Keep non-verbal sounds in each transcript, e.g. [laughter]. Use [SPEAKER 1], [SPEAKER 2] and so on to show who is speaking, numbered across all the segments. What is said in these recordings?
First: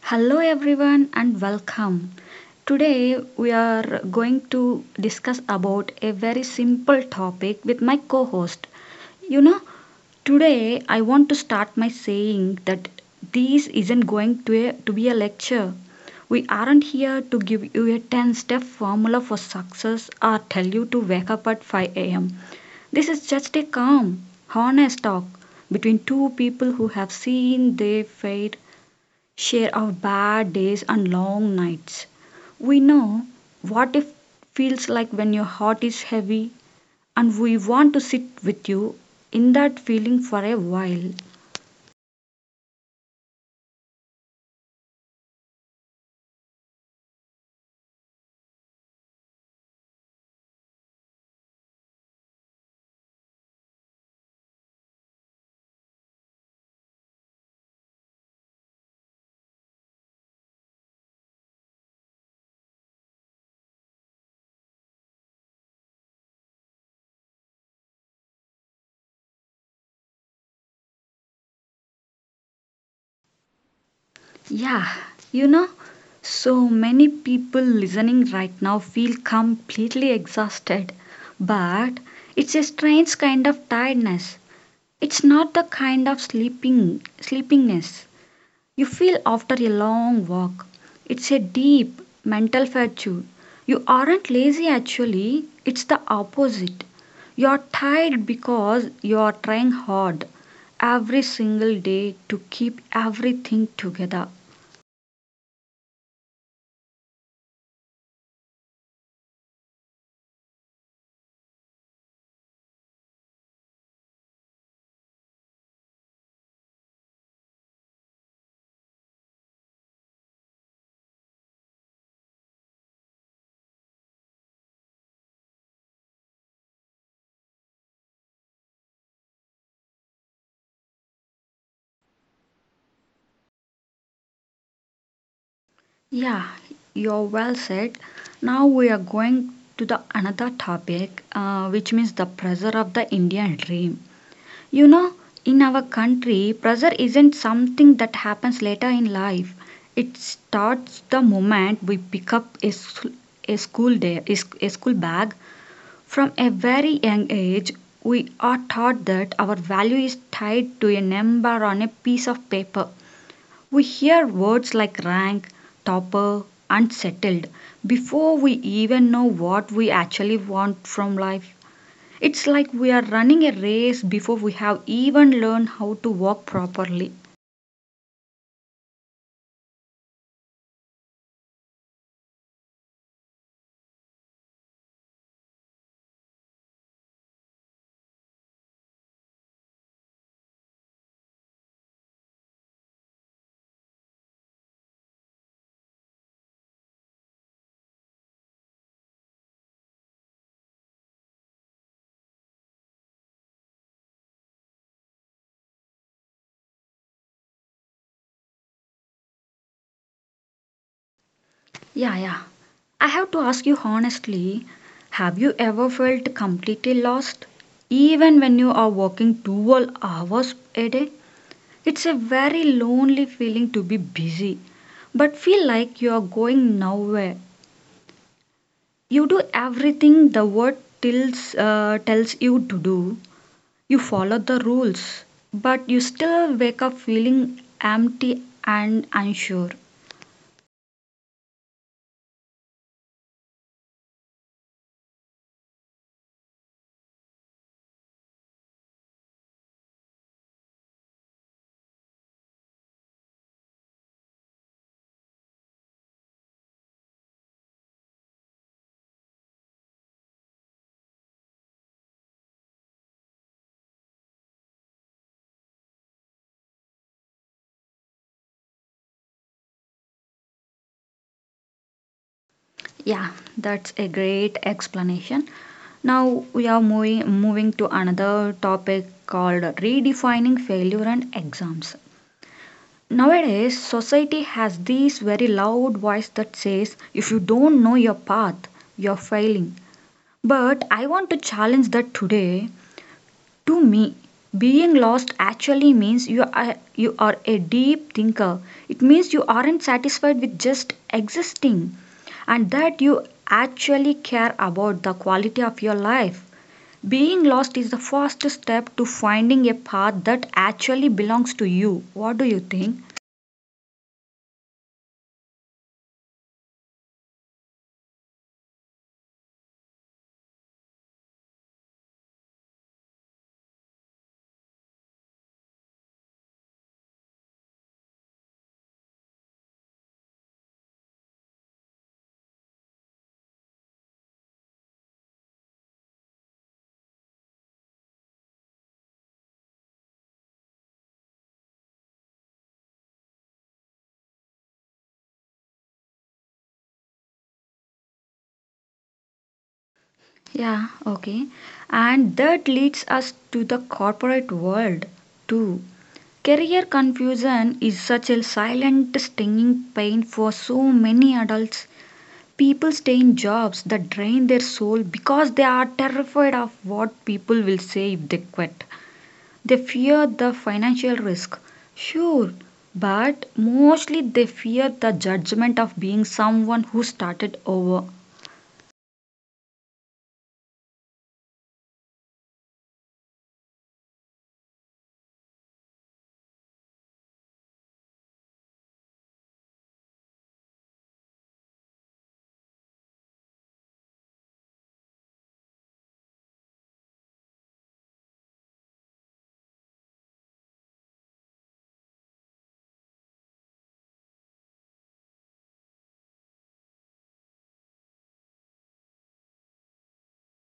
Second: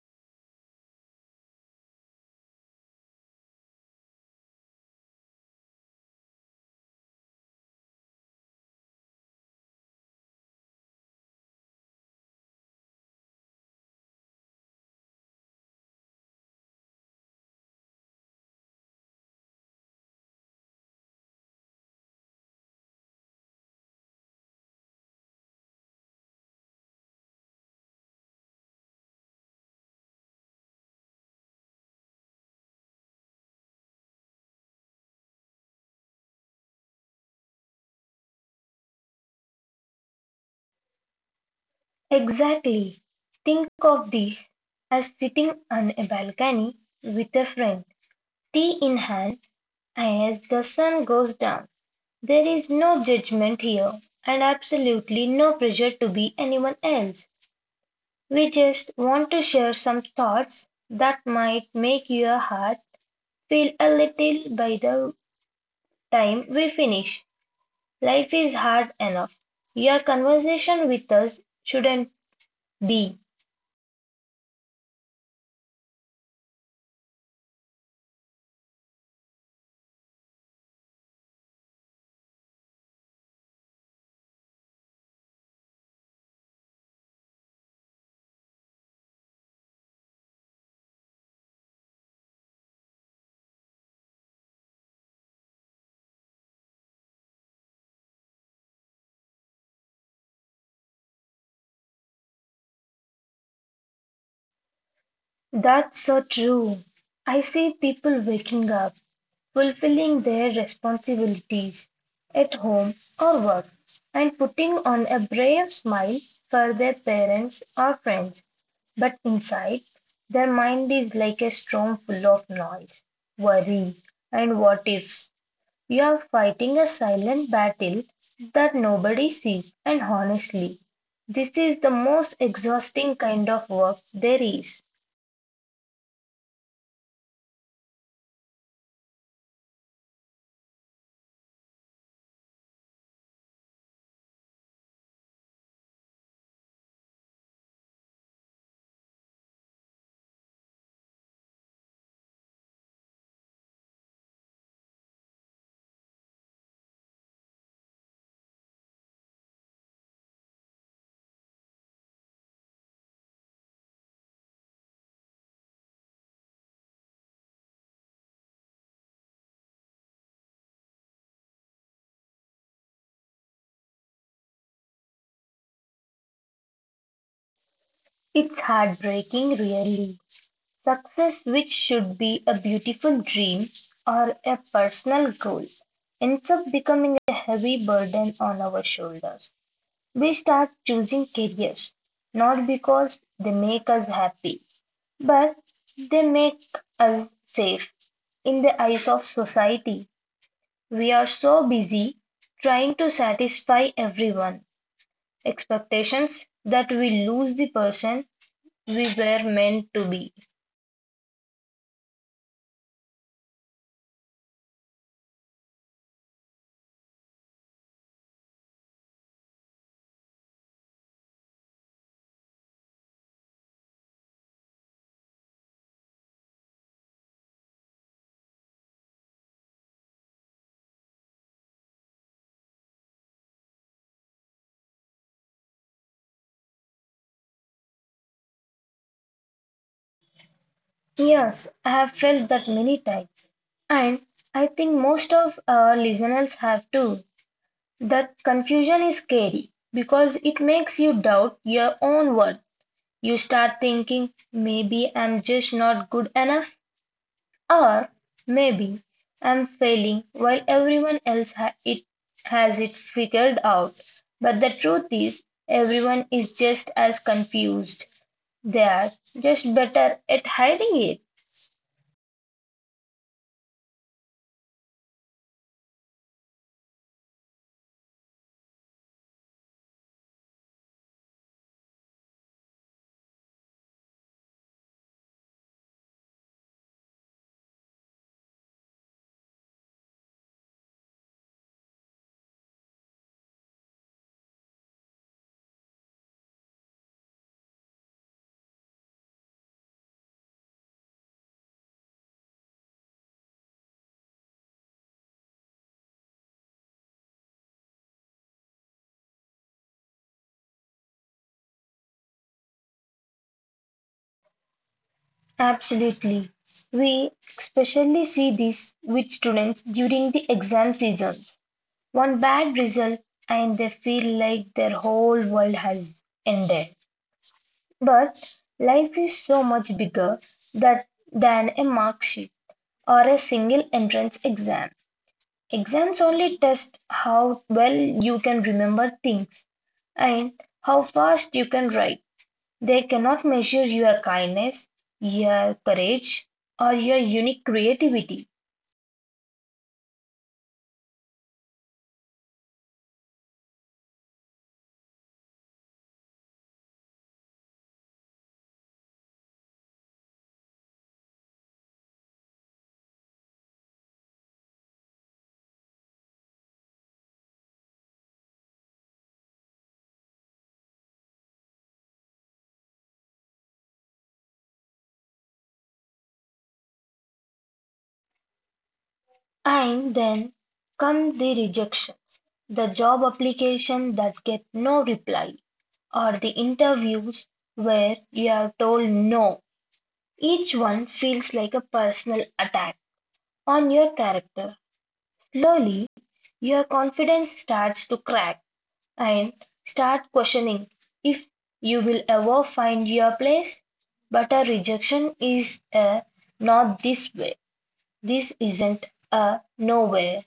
[SPEAKER 1] Hello everyone and welcome. Today we are going to discuss about a very simple topic with my co-host. You know, today I want to start my saying that this isn't going to be a lecture. We aren't here to give you a 10-step formula for success or tell you to wake up at 5 a.m. This is just a calm, honest talk between two people who have seen their fate share our bad days and long nights. We know what it feels like when your heart is heavy, and we want to sit with you in that feeling for a while.
[SPEAKER 2] Exactly, think of this as sitting on a balcony with a friend, tea in hand, as the sun goes down. There is no judgment here and absolutely no pressure to be anyone else. We just want to share some thoughts that might make your heart feel a little by the time we finish. Life is hard enough. Your conversation with us shouldn't be.
[SPEAKER 1] Yeah, you know, so many people listening right now feel completely exhausted, but it's a strange kind of tiredness. It's not the kind of sleeping sleepiness you feel after a long walk. It's a deep mental fatigue. You aren't lazy actually, it's the opposite. You are tired because you are trying hard every single day to keep everything together.
[SPEAKER 2] That's so true. I see people waking up, fulfilling their responsibilities at home or work, and putting on a brave smile for their parents or friends. But inside, their mind is like a storm full of noise, worry, and what ifs. You are fighting a silent battle that nobody sees, and honestly, this is the most exhausting kind of work there is.
[SPEAKER 1] Yeah, you're well said. Now we are going to the another topic, which means the pressure of the Indian dream. You know, in our country, pressure isn't something that happens later in life. It starts the moment we pick up a school day, a school bag. From a very young age, we are taught that our value is tied to a number on a piece of paper. We hear words like rank, topper, unsettled before we even know what we actually want from life. It's like we are running a race before we have even learned how to walk properly.
[SPEAKER 2] It's heartbreaking, really. Success, which should be a beautiful dream or a personal goal, ends up becoming a heavy burden on our shoulders. We start choosing careers not because they make us happy, but they make us safe. In the eyes of society, we are so busy trying to satisfy everyone expectations that we lose the person we were meant to be.
[SPEAKER 1] Yeah, yeah. I have to ask you honestly, have you ever felt completely lost? Even when you are walking 12 hours a day? It's a very lonely feeling to be busy, but feel like you are going nowhere. You do everything the world tells you to do. You follow the rules, but you still wake up feeling empty and unsure.
[SPEAKER 2] Yes, I have felt that many times, and I think most of our listeners have too. That confusion is scary because it makes you doubt your own worth. You start thinking, maybe I'm just not good enough, or maybe I'm failing while everyone else it has it figured out. But the truth is, everyone is just as confused. They are just better at hiding it.
[SPEAKER 1] Yeah, that's a great explanation. Now we are moving to another topic called redefining failure and exams. Nowadays, society has this very loud voice that says if you don't know your path, you're failing. But I want to challenge that today. To me, being lost actually means you are a deep thinker. It means you aren't satisfied with just existing and that you actually care about the quality of your life. Being lost is the first step to finding a path that actually belongs to you. What do you think?
[SPEAKER 2] Absolutely. We especially see this with students during the exam seasons. One bad result and they feel like their whole world has ended. But life is so much bigger that, than a mark sheet or a single entrance exam. Exams only test how well you can remember things and how fast you can write. They cannot measure your kindness, your courage, or your unique creativity.
[SPEAKER 1] Yeah, okay. And that leads us to the corporate world too. Career confusion is such a silent, stinging pain for so many adults. People stay in jobs that drain their soul because they are terrified of what people will say if they quit. They fear the financial risk, sure, but mostly they fear the judgment of being someone who started over.
[SPEAKER 2] And then come the rejections, the job application that get no reply, or the interviews where you are told no. Each one feels like a personal attack on your character. Slowly, your confidence starts to crack, and start questioning if you will ever find your place. But a rejection is a not this way. This isn't a nowhere.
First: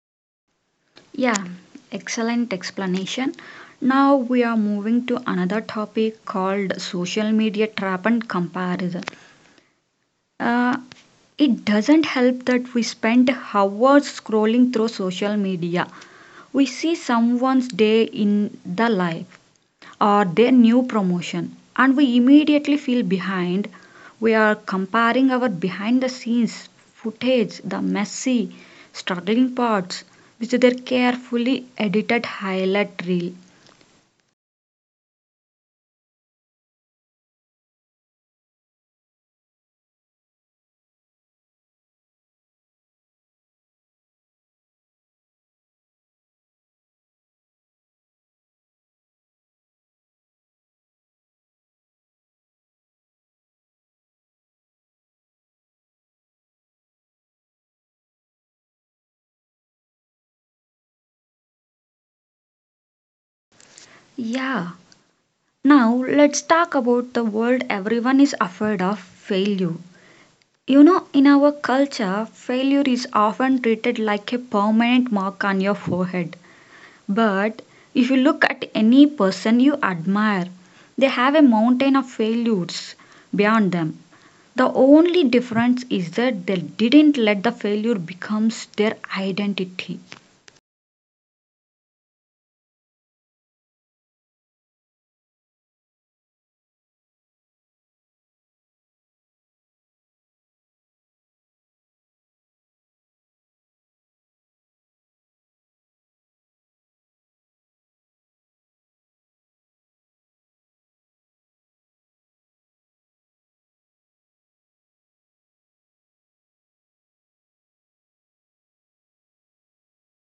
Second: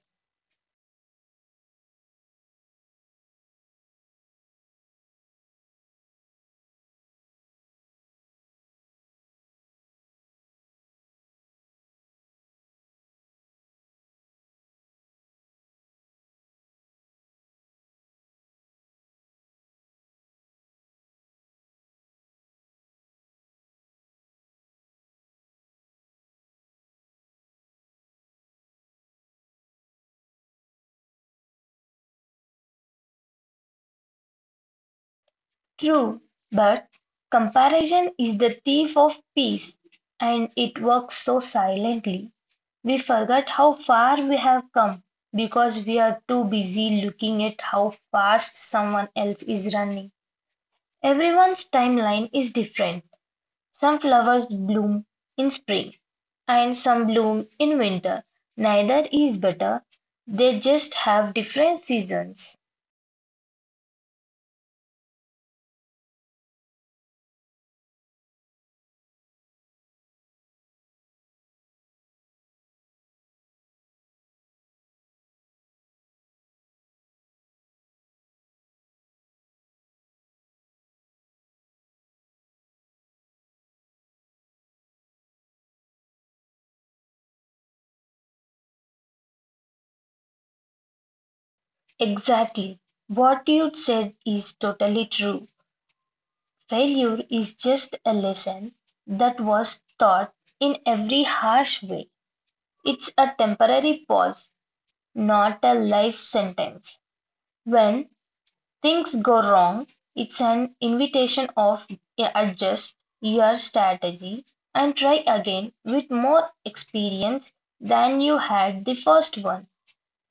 [SPEAKER 1] Yeah, excellent explanation. Now we are moving to another topic called social media trap and comparison. Uh, it doesn't help that we spend hours scrolling through social media. We see someone's day in the life or their new promotion, and we immediately feel behind. We are comparing our behind the scenes footage, the messy, struggling parts, with their carefully edited highlight reel.
[SPEAKER 2] True, but comparison is the thief of peace and it works so silently. We forget how far we have come because we are too busy looking at how fast someone else is running. Everyone's timeline is different. Some flowers bloom in spring and some bloom in winter. Neither is better. They just have different seasons.
[SPEAKER 1] Yeah. Now let's talk about the world everyone is afraid of failure. You know, in our culture, failure is often treated like a permanent mark on your forehead. But if you look at any person you admire, they have a mountain of failures beyond them. The only difference is that they didn't let the failure becomes their identity.
[SPEAKER 2] Exactly. What you said is totally true. Failure is just a lesson that was taught in every harsh way. It's a temporary pause, not a life sentence. When things go wrong, it's an invitation of adjust your strategy and try again with more experience than you had the first one.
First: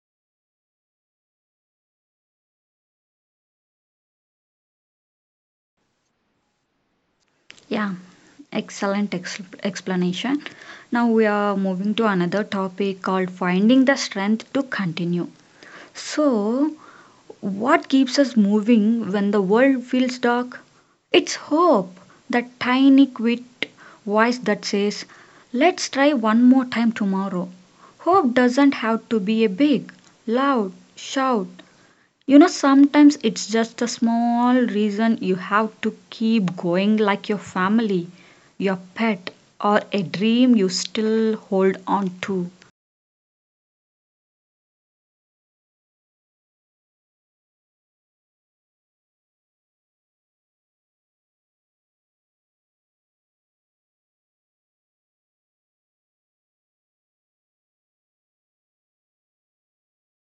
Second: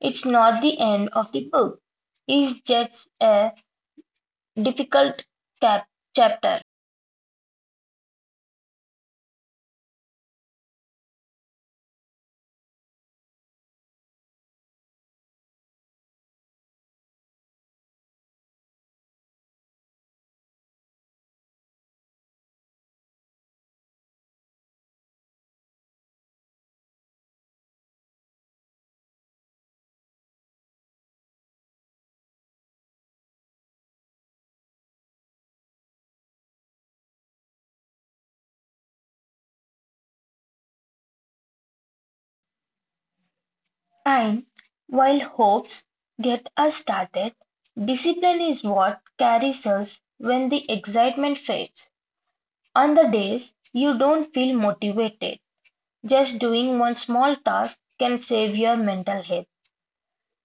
[SPEAKER 2] It's not the end of the book. It's just a difficult cap- chapter.
[SPEAKER 1] Yeah, excellent explanation. Now we are moving to another topic called finding the strength to continue. So, what keeps us moving when the world feels dark? It's hope, that tiny, quiet voice that says, let's try one more time tomorrow. Hope doesn't have to be a big, loud shout. You know, sometimes it's just a small reason you have to keep going, like your family, your pet, or a dream you still hold on to.
[SPEAKER 2] And while hopes get us started, discipline is what carries us when the excitement fades. On the days you don't feel motivated, just doing one small task can save your mental health.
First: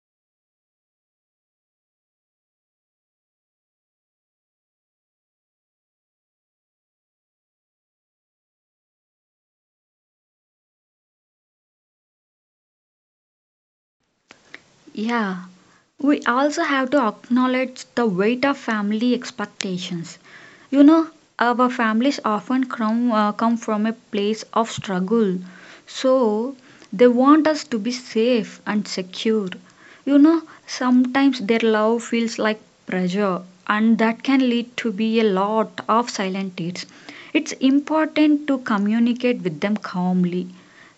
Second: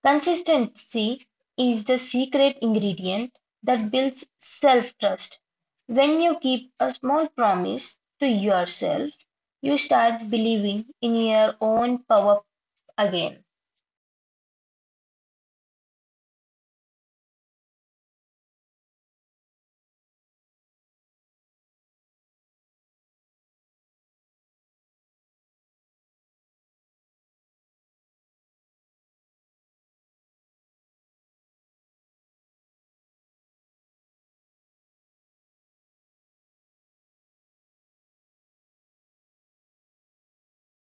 [SPEAKER 2] Consistency is the secret ingredient that builds self trust. When you keep a small promise to yourself, you start believing in your own power again.
[SPEAKER 1] Yeah, we also have to acknowledge the weight of family expectations. You know, our families often come from a place of struggle, so they want us to be safe and secure. You know, sometimes their love feels like pressure, and that can lead to be a lot of silent tears. It's important to communicate with them calmly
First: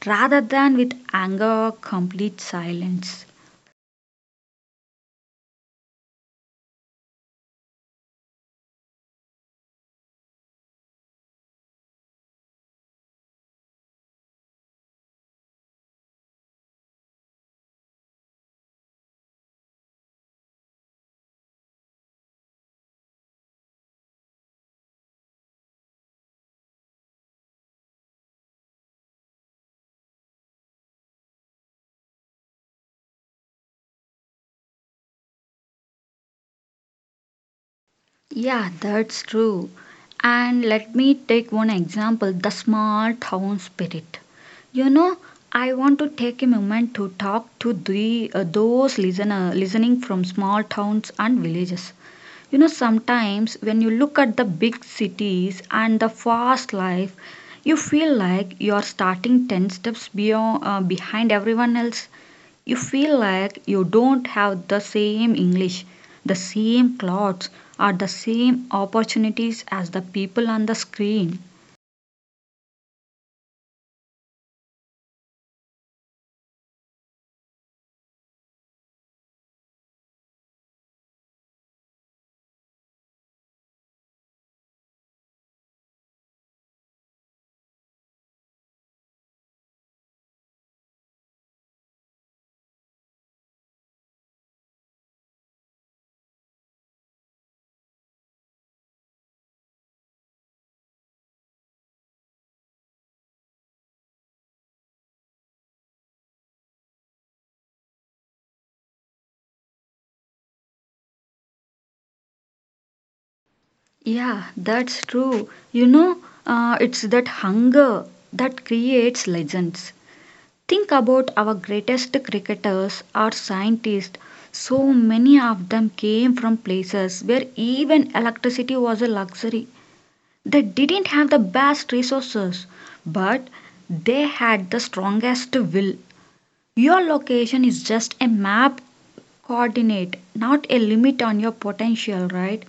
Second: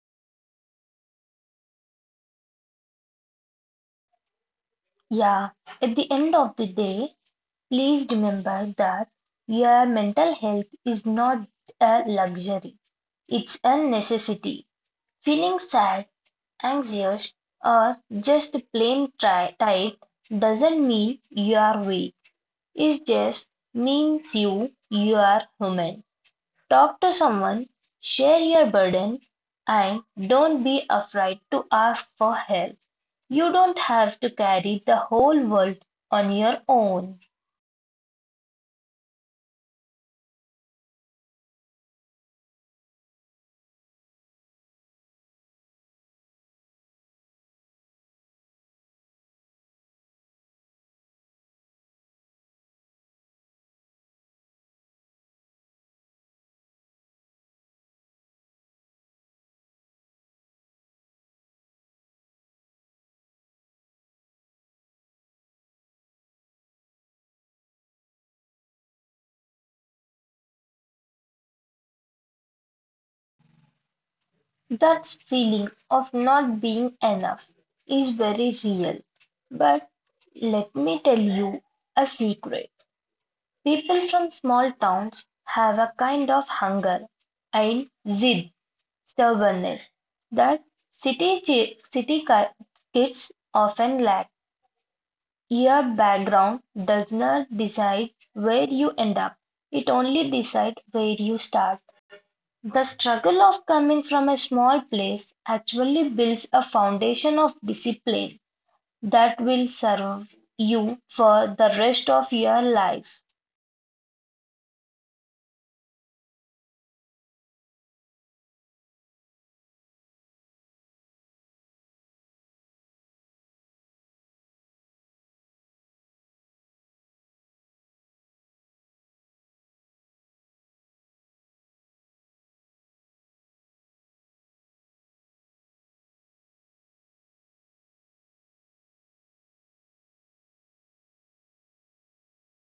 [SPEAKER 1] rather than with anger or complete silence.
[SPEAKER 2] Yeah, at the end of the day, please remember that your mental health is not a luxury, it's a necessity. Feeling sad, anxious, or just plain tired doesn't mean you're weak. It just means you are human. Talk to someone, share your burden, and don't be afraid to ask for help. You don't have to carry the whole world on your own.
[SPEAKER 1] Yeah, that's true. And let me take one example, the small town spirit. You know, I want to take a moment to talk to those listening from small towns and villages. You know, sometimes when you look at the big cities and the fast life, you feel like you're starting 10 steps behind everyone else. You feel like you don't have the same English, the same clothes, or the same opportunities as the people on the screen.
[SPEAKER 2] That feeling of not being enough is very real. But let me tell you a secret. People from small towns have a kind of hunger and zid stubbornness that city kids often lack. Your background does not decide where you end up. It only decides where you start. The struggle of coming from a small place actually builds a foundation of discipline that will serve you for the rest of your life.
[SPEAKER 1] Yeah, that's true. You know, it's that hunger that creates legends. Think about our greatest cricketers or scientists. So many of them came from places where even electricity was a luxury. They didn't have the best resources, but they had the strongest will. Your location is just a map coordinate, not a limit on your potential, right?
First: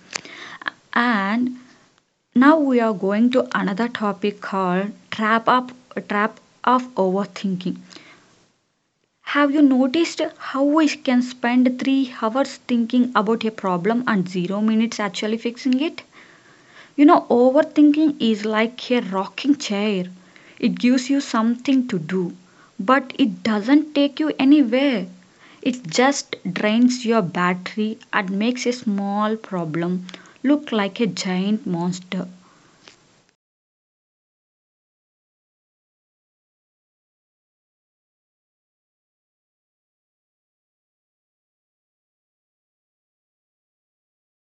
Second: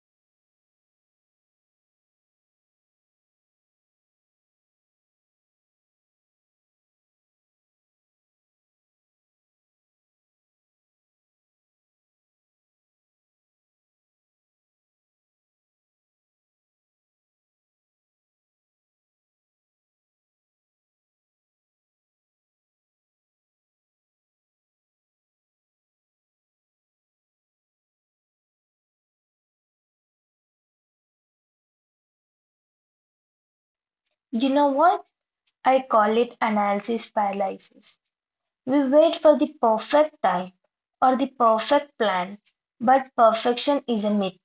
[SPEAKER 1] And now we are going to another topic called trap of overthinking. Have you noticed how we can spend 3 hours thinking about a problem and 0 minutes actually fixing it? You know, overthinking is like a rocking chair. It gives you something to do, but it doesn't take you anywhere. It just drains your battery and makes a small problem look like a giant monster.
[SPEAKER 2] You know what? I call it analysis paralysis. We wait for the perfect time or the perfect plan, but perfection is a myth.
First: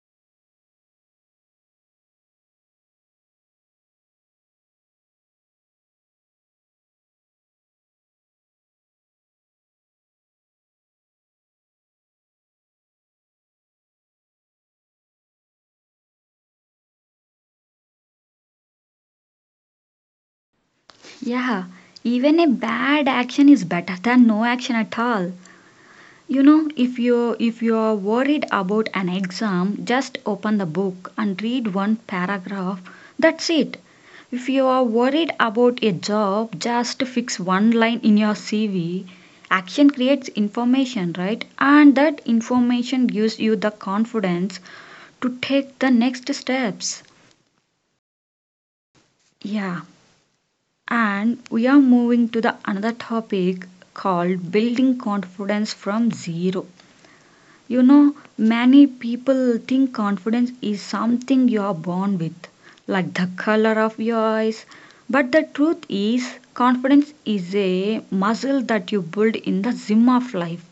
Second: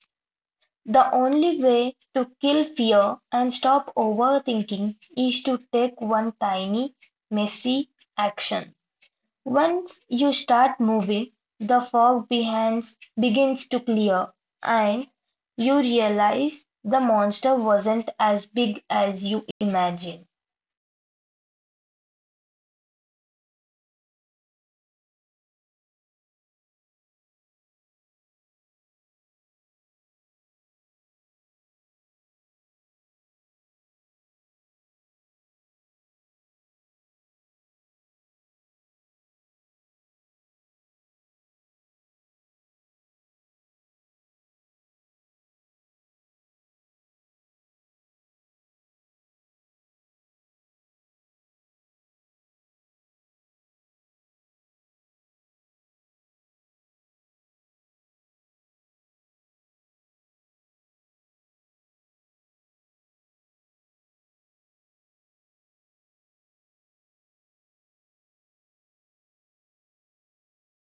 [SPEAKER 2] The only way to kill fear and stop overthinking is to take one tiny, messy action. Once you start moving, the fog behind begins to clear and you realize the monster wasn't as big as you imagined.
[SPEAKER 1] Yeah, even a bad action is better than no action at all. You know, if you're worried about an exam, just open the book and read one paragraph. That's it. If you are worried about a job, just fix one line in your CV. Action creates information, right? And that information gives you the confidence to take the next steps. Yeah. And we are moving to the another topic called building confidence from zero. You know, many people think confidence is something you are born with, like the color of your eyes. But the truth is, confidence is a muscle that you build in the gym of life.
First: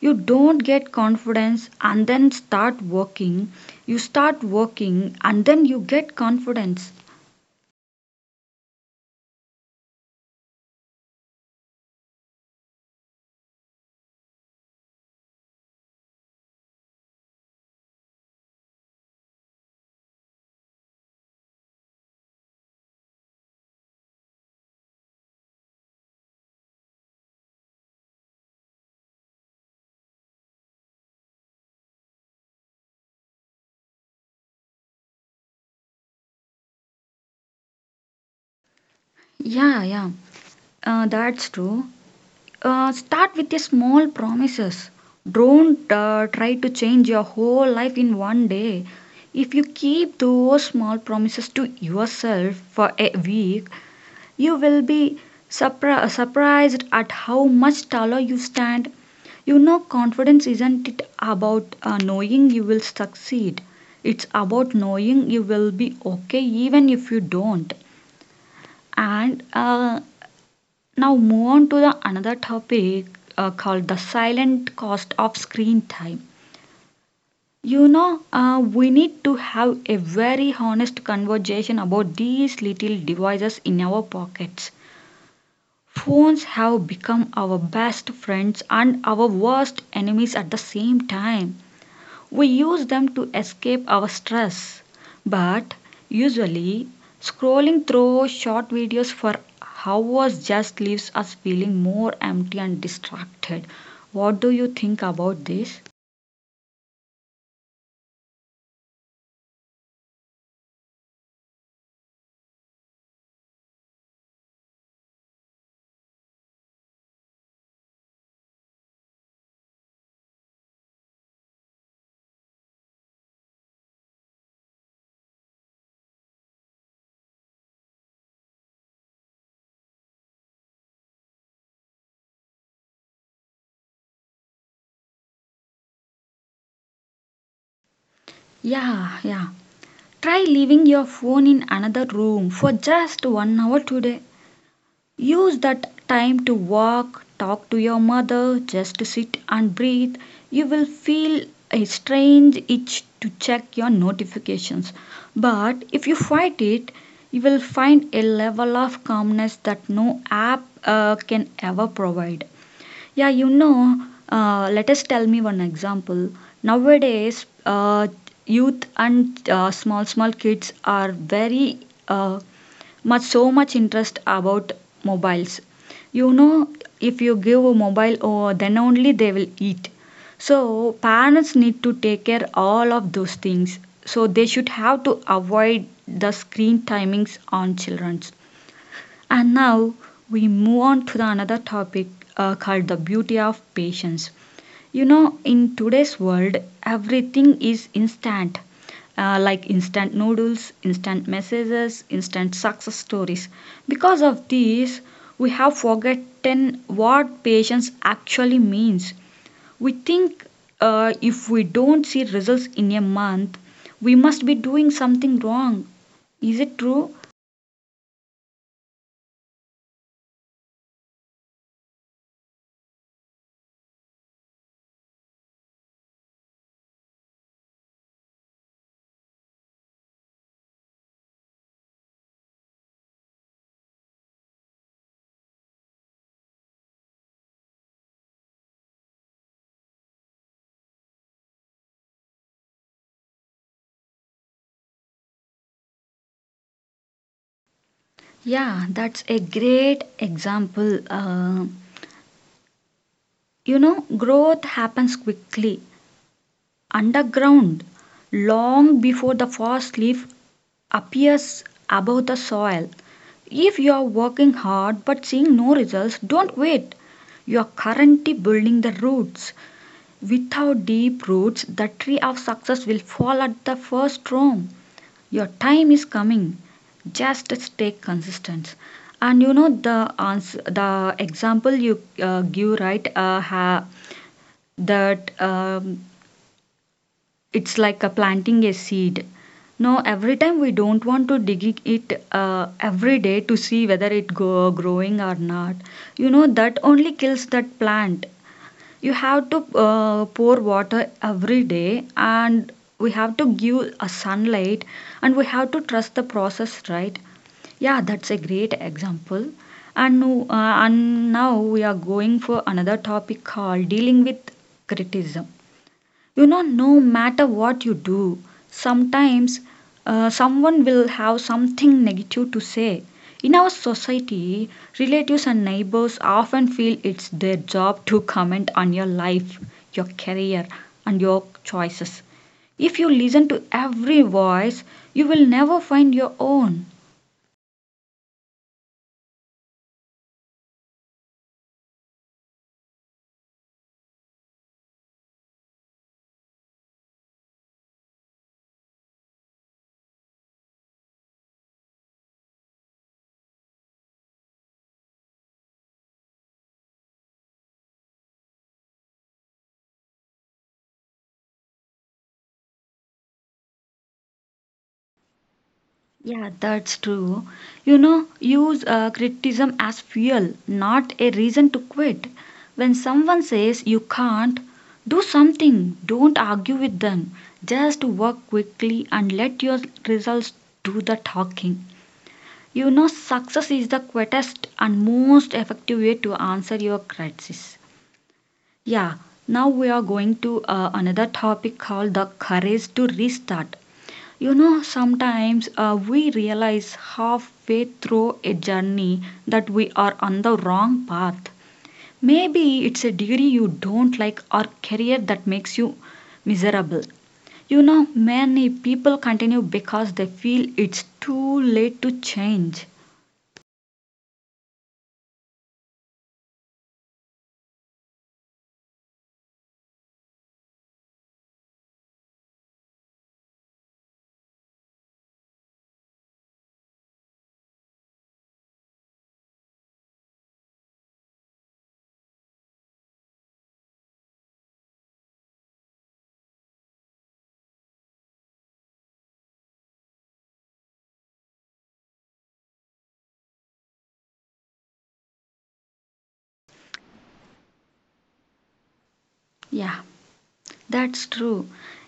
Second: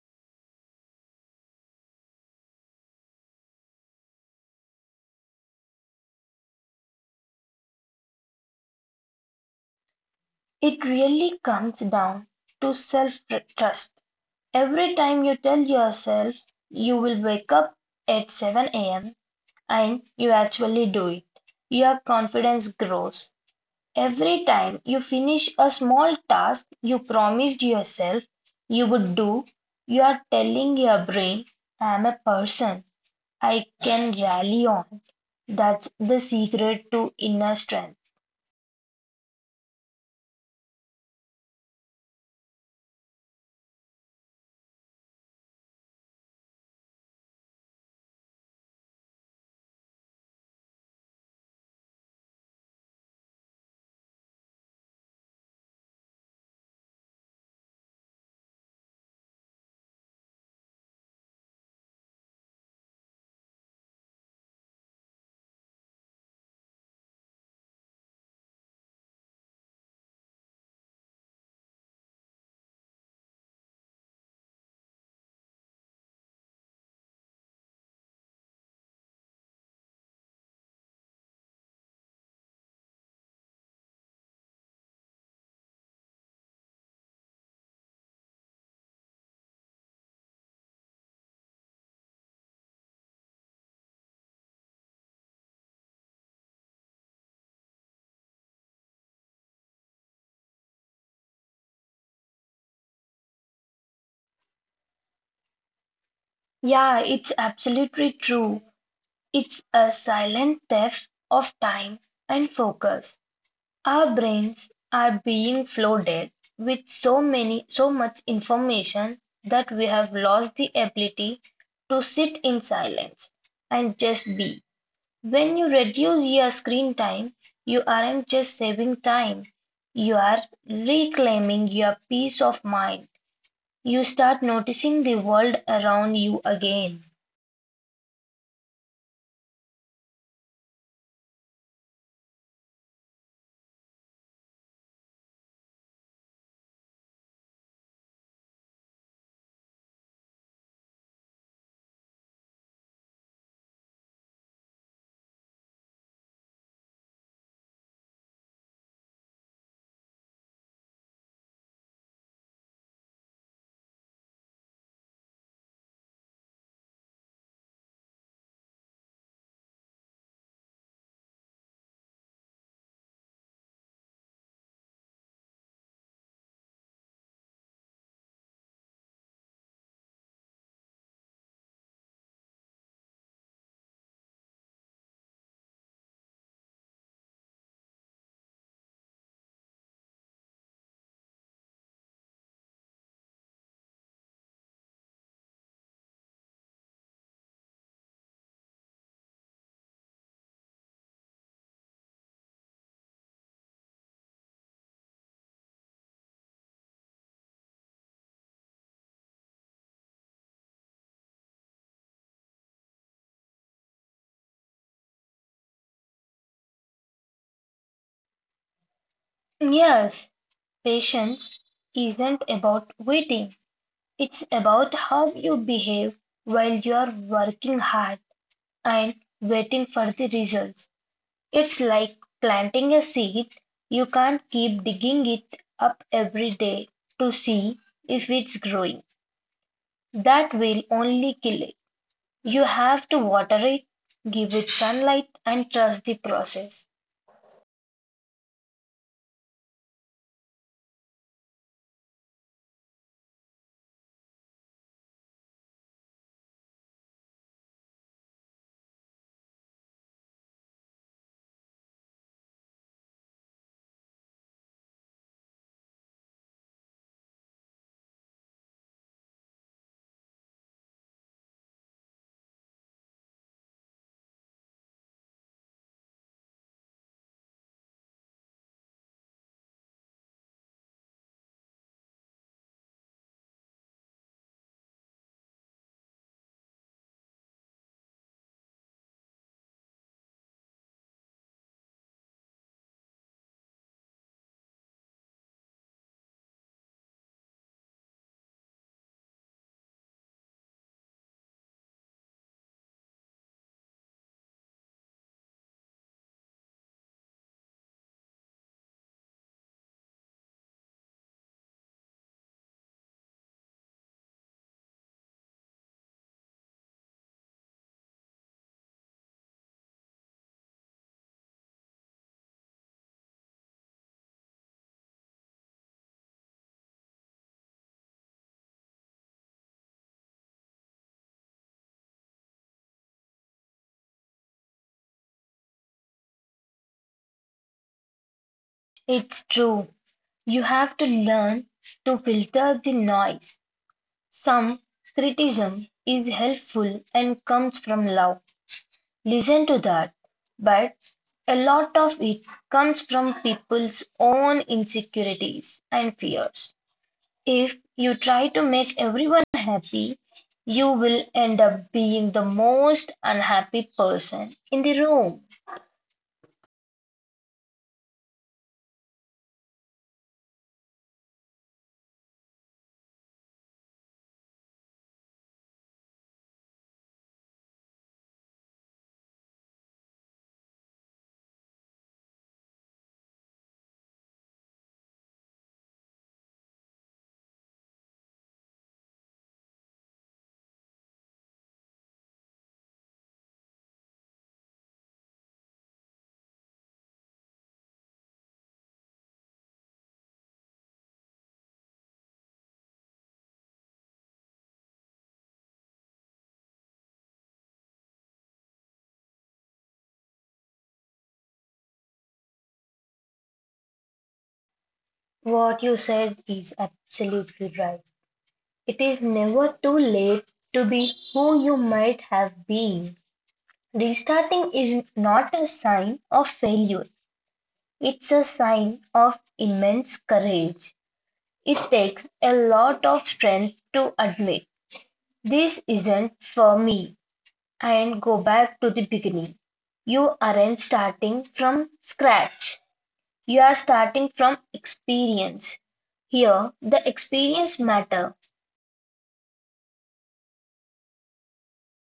[SPEAKER 1] You don't get confidence and then start working. You start working and then you get confidence.
[SPEAKER 2] It really comes down to self trust. Every time you tell yourself you will wake up at 7 a.m. and you actually do it, your confidence grows. Every time you finish a small task you promised yourself you would do, you are telling your brain, I am a person I can rally on. That's the secret to inner strength.
[SPEAKER 1] Yeah, yeah, that's true. Start with your small promises. Don't try to change your whole life in one day. If you keep those small promises to yourself for a week, you will be surprised at how much taller you stand. You know, confidence isn't it about knowing you will succeed. It's about knowing you will be okay even if you don't. And now move on to the another topic called the silent cost of screen time. You know, we need to have a very honest conversation about these little devices in our pockets. Phones have become our best friends and our worst enemies at the same time. We use them to escape our stress, but usually scrolling through short videos for hours just leaves us feeling more empty and distracted. What do you think about this?
[SPEAKER 2] Yeah, it's absolutely true. It's a silent theft of time and focus. Our brains are being flooded with so much information that we have lost the ability to sit in silence and just be. When you reduce your screen time, you aren't just saving time, you are reclaiming your peace of mind. You start noticing the world around you again.
[SPEAKER 1] Yeah, yeah. Try leaving your phone in another room for just 1 hour today. Use that time to walk, talk to your mother, just sit and breathe. You will feel a strange itch to check your notifications. But if you fight it, you will find a level of calmness that no app can ever provide. Yeah, you know, let us tell me one example. Nowadays, youth and small kids are very uh, much so much interest about mobiles. You know, if you give a mobile, oh, then only they will eat. So parents need to take care all of those things, so they should have to avoid the screen timings on children's. And now we move on to the another topic called the beauty of patience. You know, in today's world, everything is instant, like instant noodles, instant messages, instant success stories. Because of this, we have forgotten what patience actually means. We think if we don't see results in a month, we must be doing something wrong. Is it true?
[SPEAKER 2] Yes, patience isn't about waiting. It's about how you behave while you're working hard and waiting for the results. It's like planting a seed. You can't keep digging it up every day to see if it's growing. That will only kill it. You have to water it, give it sunlight, and trust the process.
[SPEAKER 1] Yeah, that's a great example. You know, growth happens quickly underground long before the first leaf appears above the soil. If you are working hard but seeing no results, don't wait. You are currently building the roots. Without deep roots, the tree of success will fall at the first storm. Your time is coming. Just stay consistent. And you know the answer, the example you give, right? Uh, ha, that um, it's like a planting a seed. No, every time we don't want to dig it every day to see whether it go growing or not. You know that only kills that plant. You have to pour water every day, and we have to give a sunlight, and we have to trust the process, right? Yeah, that's a great example. And, no- uh, and now we are going for another topic called dealing with criticism. You know, no matter what you do, sometimes someone will have something negative to say. In our society, relatives and neighbors often feel it's their job to comment on your life, your career, and your choices. If you listen to every voice, you will never find your own.
[SPEAKER 2] It's true. You have to learn to filter the noise. Some criticism is helpful and comes from love, listen to that, but a lot of it comes from people's own insecurities and fears. If you try to make everyone happy, you will end up being the most unhappy person in the room.
[SPEAKER 1] Yeah, that's true. You know, use criticism as fuel, not a reason to quit. When someone says you can't do something, don't argue with them. Just work quickly and let your results do the talking. You know, success is the quickest and most effective way to answer your crisis. Yeah, now we are going to another topic called the courage to restart. You know, sometimes we realize halfway through a journey that we are on the wrong path. Maybe it's a degree you don't like or career that makes you miserable. You know, many people continue because they feel it's too late to change.
[SPEAKER 2] What you said is absolutely right. It is never too late to be who you might have been. Restarting is not a sign of failure, it's a sign of immense courage. It takes a lot of strength to admit this isn't for me and go back to the beginning. You aren't starting from scratch, you are starting from experience. Here, the experience matter.
[SPEAKER 1] Yeah. That's true.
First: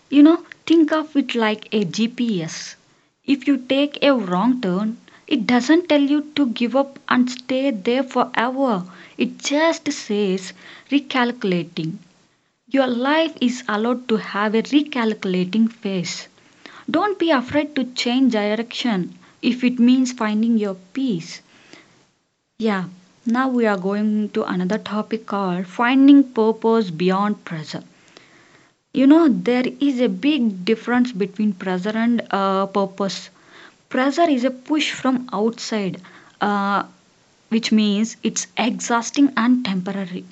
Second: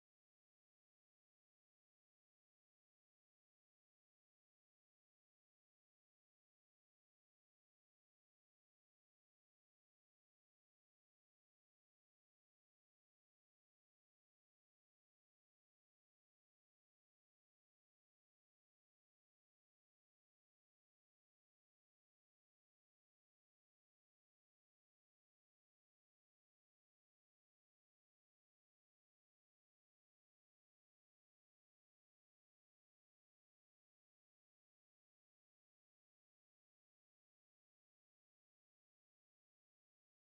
[SPEAKER 1] You know, think of it like a GPS. If you take a wrong turn, it doesn't tell you to give up and stay there forever. It just says recalculating. Your life is allowed to have a recalculating phase. Don't be afraid to change direction if it means finding your peace. Yeah, now we are going to another topic called finding purpose beyond pressure. You know, there is a big difference between pressure and purpose. Pressure is a push from outside, uh, which means it's exhausting and temporary.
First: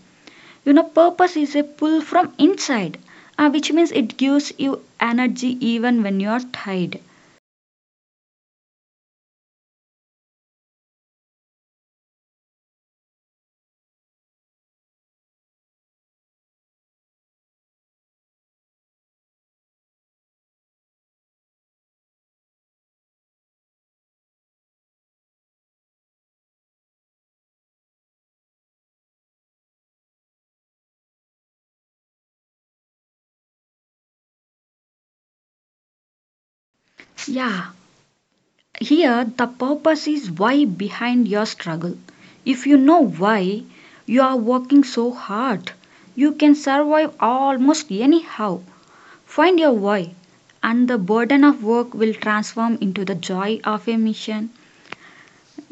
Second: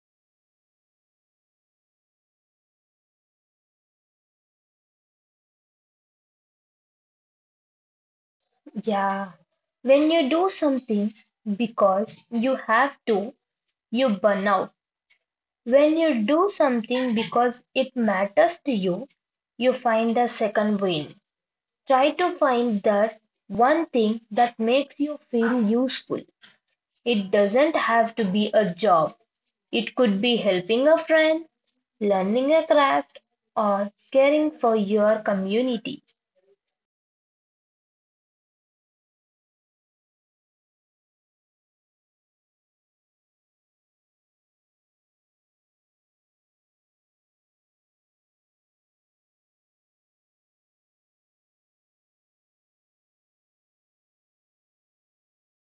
[SPEAKER 1] You know, purpose is a pull from inside, which means it gives you energy even when you're tired.
[SPEAKER 2] Yeah. When you do something because you have to, you burn out. When you do something because it matters to you, you find a second win. Try to find that one thing that makes you feel useful. It doesn't have to be a job, it could be helping a friend, learning a craft, or caring for your community.
[SPEAKER 1] Yeah, here the purpose is why behind your struggle. If you know why you are working so hard, you can survive almost anyhow. Find your why, and the burden of work will transform into the joy of a mission.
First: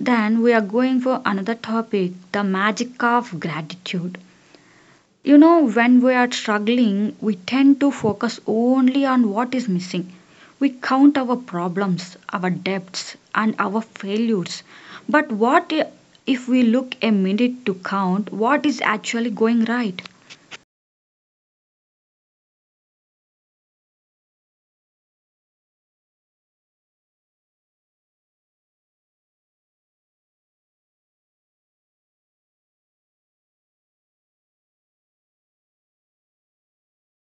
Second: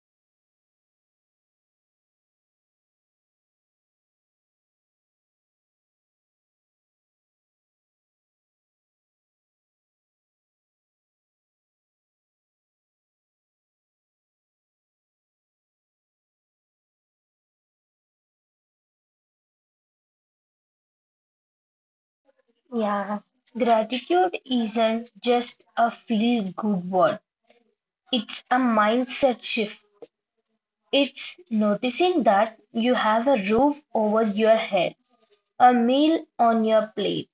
[SPEAKER 1] Then we are going for another topic: the magic of gratitude. You know, when we are struggling, we tend to focus only on what is missing. We count our problems, our debts, and our failures. But what if we look a minute to count what is actually going right?
[SPEAKER 2] Yeah, gratitude isn't just a feel good word, it's a mindset shift. It's noticing that you have a roof over your head, a meal on your plate,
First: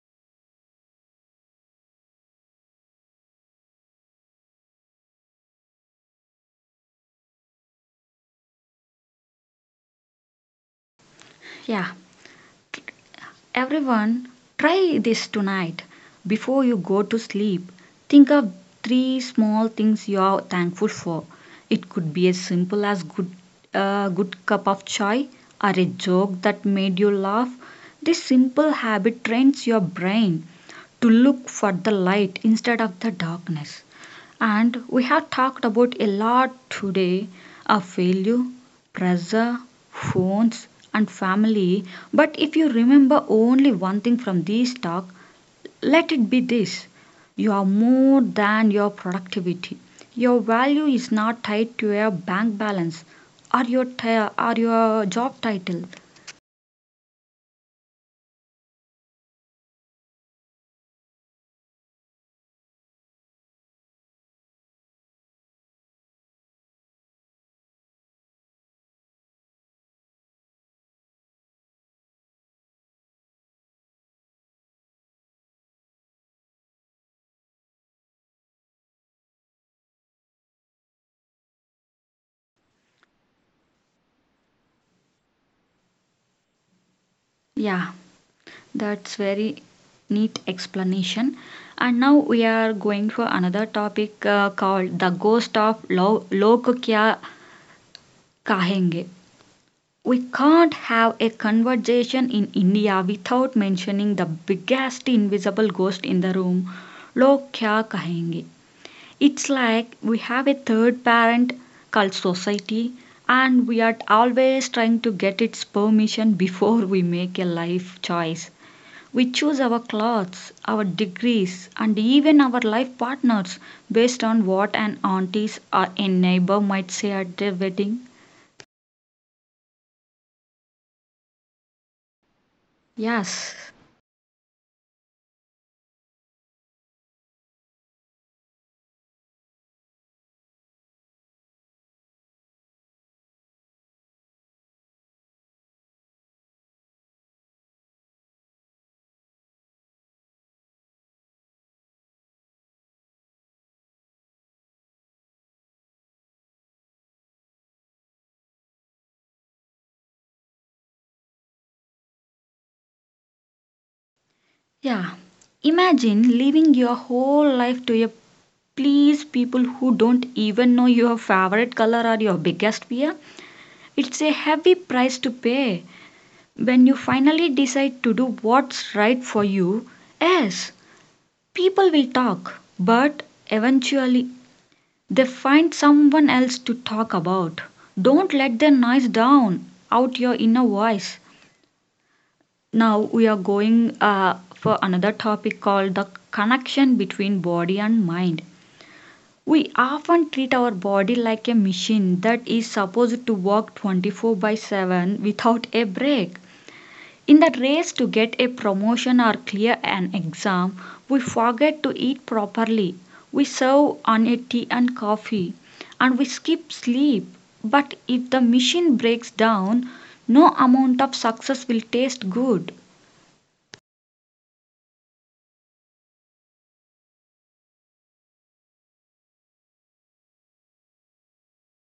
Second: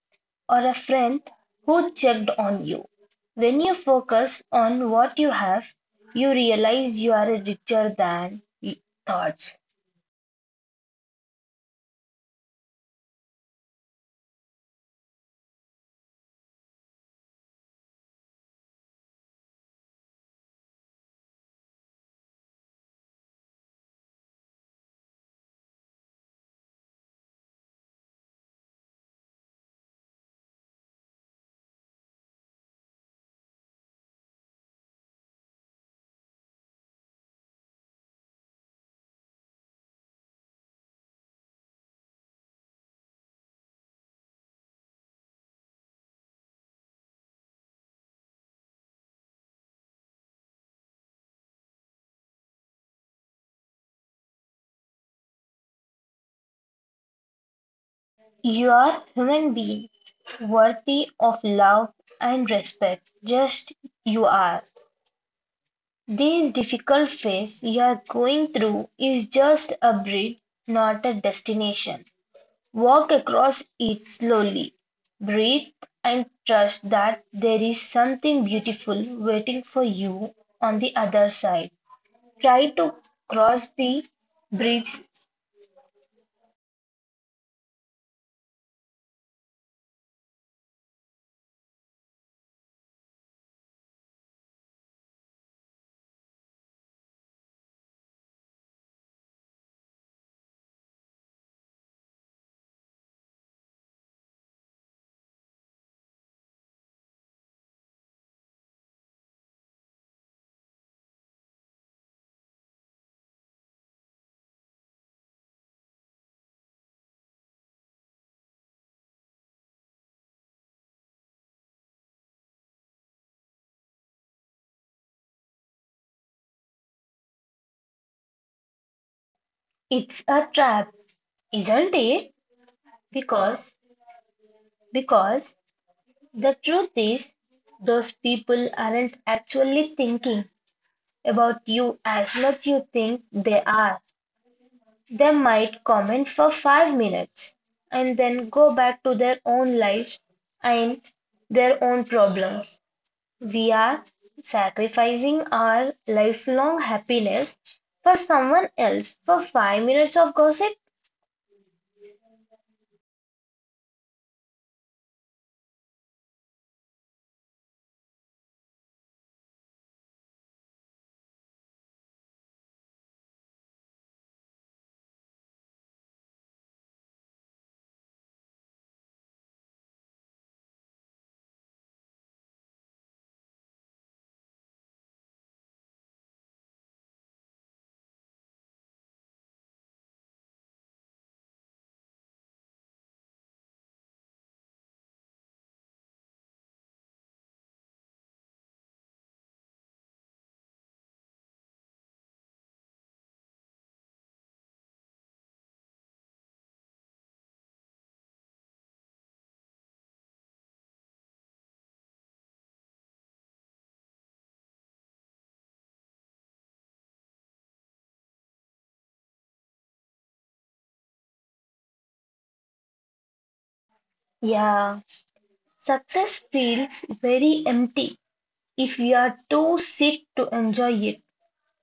[SPEAKER 2] or a friend who checked on you. When you focus on what you have, you realize you are richer than thoughts.
[SPEAKER 1] Yeah. Everyone, try this tonight. Before you go to sleep, think of three small things you are thankful for. It could be as simple as good a good cup of chai or a joke that made you laugh. This simple habit trains your brain to look for the light instead of the darkness. And we have talked about a lot today of failure, pressure, phones, and family. But if you remember only one thing from this talk, let it be this: you are more than your productivity. Your value is not tied to your bank balance or your job title.
[SPEAKER 2] You are a human being worthy of love and respect just you are. This difficult phase you are going through is just a bridge, not a destination. Walk across it slowly, breathe and trust that there is something beautiful waiting for you on the other side. Try to cross the bridge.
[SPEAKER 1] Yeah, that's very neat explanation. And now we are going for another topic called the ghost of love, Log Kya Kahenge. We can't have a conversation in India without mentioning the biggest invisible ghost in the room, Log Kya Kahenge. It's like we have a third parent called society, and we are always trying to get its permission before we make a life choice. We choose our clothes, our degrees, and even our life partners based on what an auntie or a neighbor might say at their wedding.
[SPEAKER 2] It's a trap, isn't it?
[SPEAKER 1] Yes.
[SPEAKER 2] Because because the truth is those people aren't actually thinking about you as much you think they are. They might comment for 5 minutes and then go back to their own lives and their own problems. We are sacrificing our lifelong happiness for someone else for 5 minutes of gossip?
[SPEAKER 1] Yeah. Imagine living your whole life to a please people who don't even know your favorite color or your biggest fear. It's a heavy price to pay. When you finally decide to do what's right for you, yes, people will talk, but eventually they find someone else to talk about. Don't let their noise down out your inner voice. Now we are going for another topic called the connection between body and mind. We often treat our body like a machine that is supposed to work 24 by 7 without a break. In the race to get a promotion or clear an exam, we forget to eat properly. We serve on a tea and coffee, and we skip sleep. But if the machine breaks down, no amount of success will taste good.
[SPEAKER 2] Yeah. Success feels very empty if we are too sick to enjoy it.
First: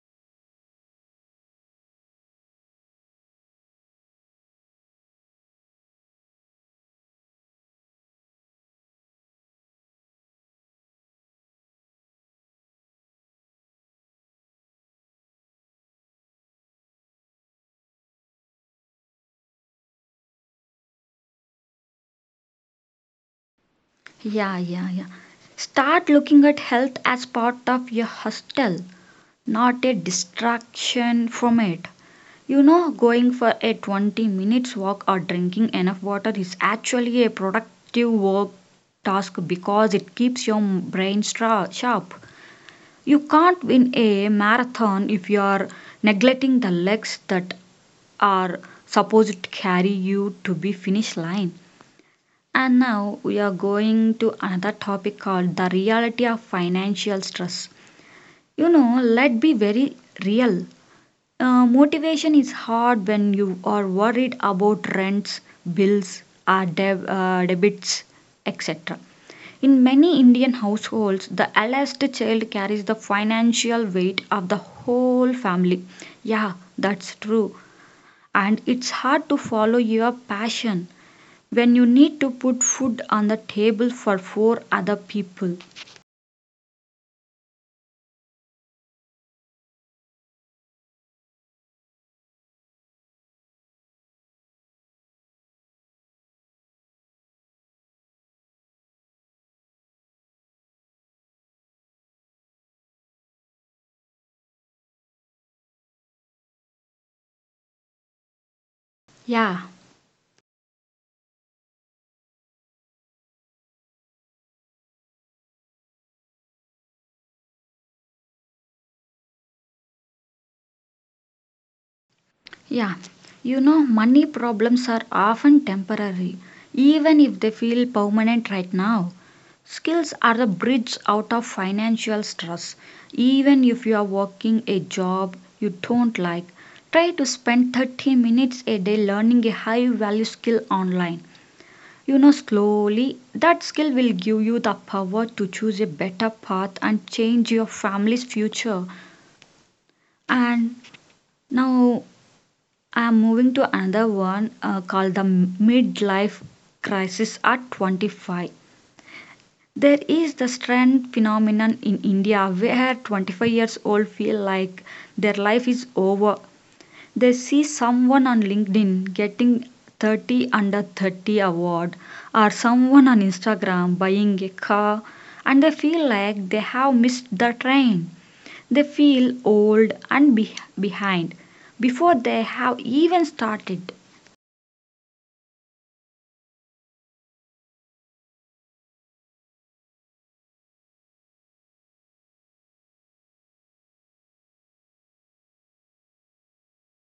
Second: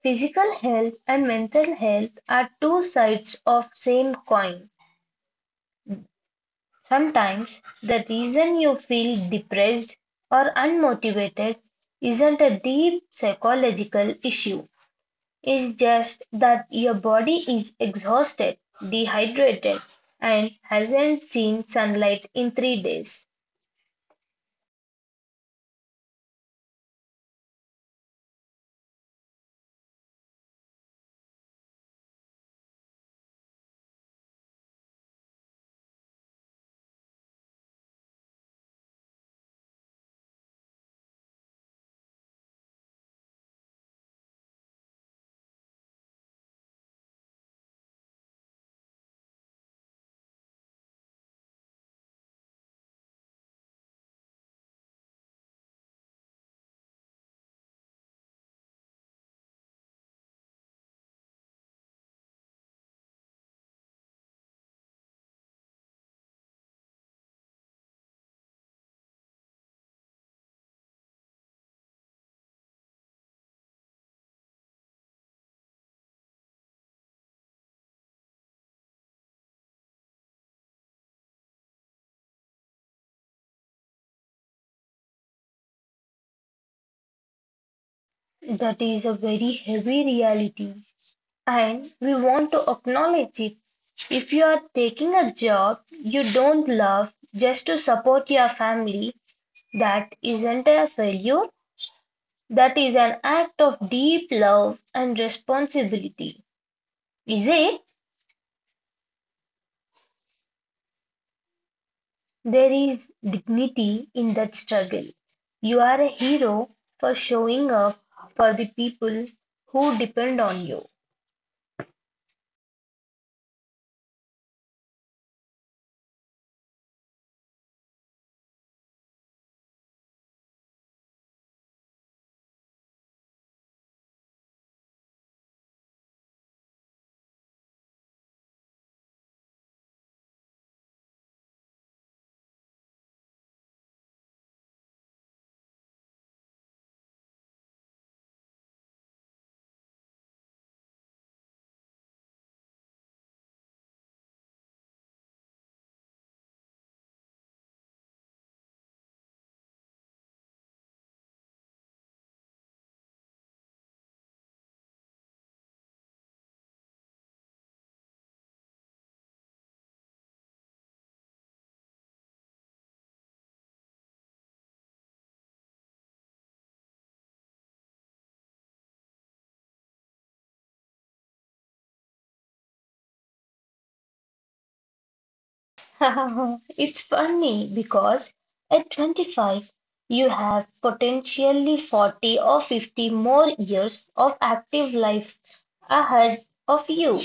[SPEAKER 2] Physical health and mental health are two sides of same coin. Sometimes the reason you feel depressed or unmotivated isn't a deep psychological issue. It's just that your body is exhausted, dehydrated, and hasn't seen sunlight in 3 days.
[SPEAKER 1] Yeah, yeah, yeah. Start looking at health as part of your hostel, not a distraction from it. You know, going for a 20 minutes walk or drinking enough water is actually a productive work task because it keeps your brain sharp. You can't win a marathon if you are neglecting the legs that are supposed to carry you to the finish line. And now we are going to another topic called the reality of financial stress. You know, let's be very real. Motivation is hard when you are worried about rents, bills, or debits, etc. In many Indian households, the eldest child carries the financial weight of the whole family. Yeah, that's true. And it's hard to follow your passion when you need to put food on the table for four other people.
[SPEAKER 2] That is a very heavy reality, and we want to acknowledge it. If you are taking a job you don't love just to support your family, that isn't a failure. That is an act of deep love and responsibility, is it?
[SPEAKER 1] Yeah,
[SPEAKER 2] There is dignity in that struggle. You are a hero for showing up for the people who depend on you.
[SPEAKER 1] yeah. You know, money problems are often temporary, even if they feel permanent right now. Skills are the bridge out of financial stress. Even if you are working a job you don't like, try to spend 30 minutes a day learning a high value skill online. You know, slowly that skill will give you the power to choose a better path and change your family's future. And now I'm moving to another one called the midlife crisis at 25. There is the strand phenomenon in India where 25 years old feel like their life is over. They see someone on LinkedIn getting 30 under 30 award, or someone on Instagram buying a car, and they feel like they have missed the train. They feel old and behind before they have even started.
[SPEAKER 2] [laughs] It's funny because at 25, you have potentially 40 or 50 more years of active life ahead of you.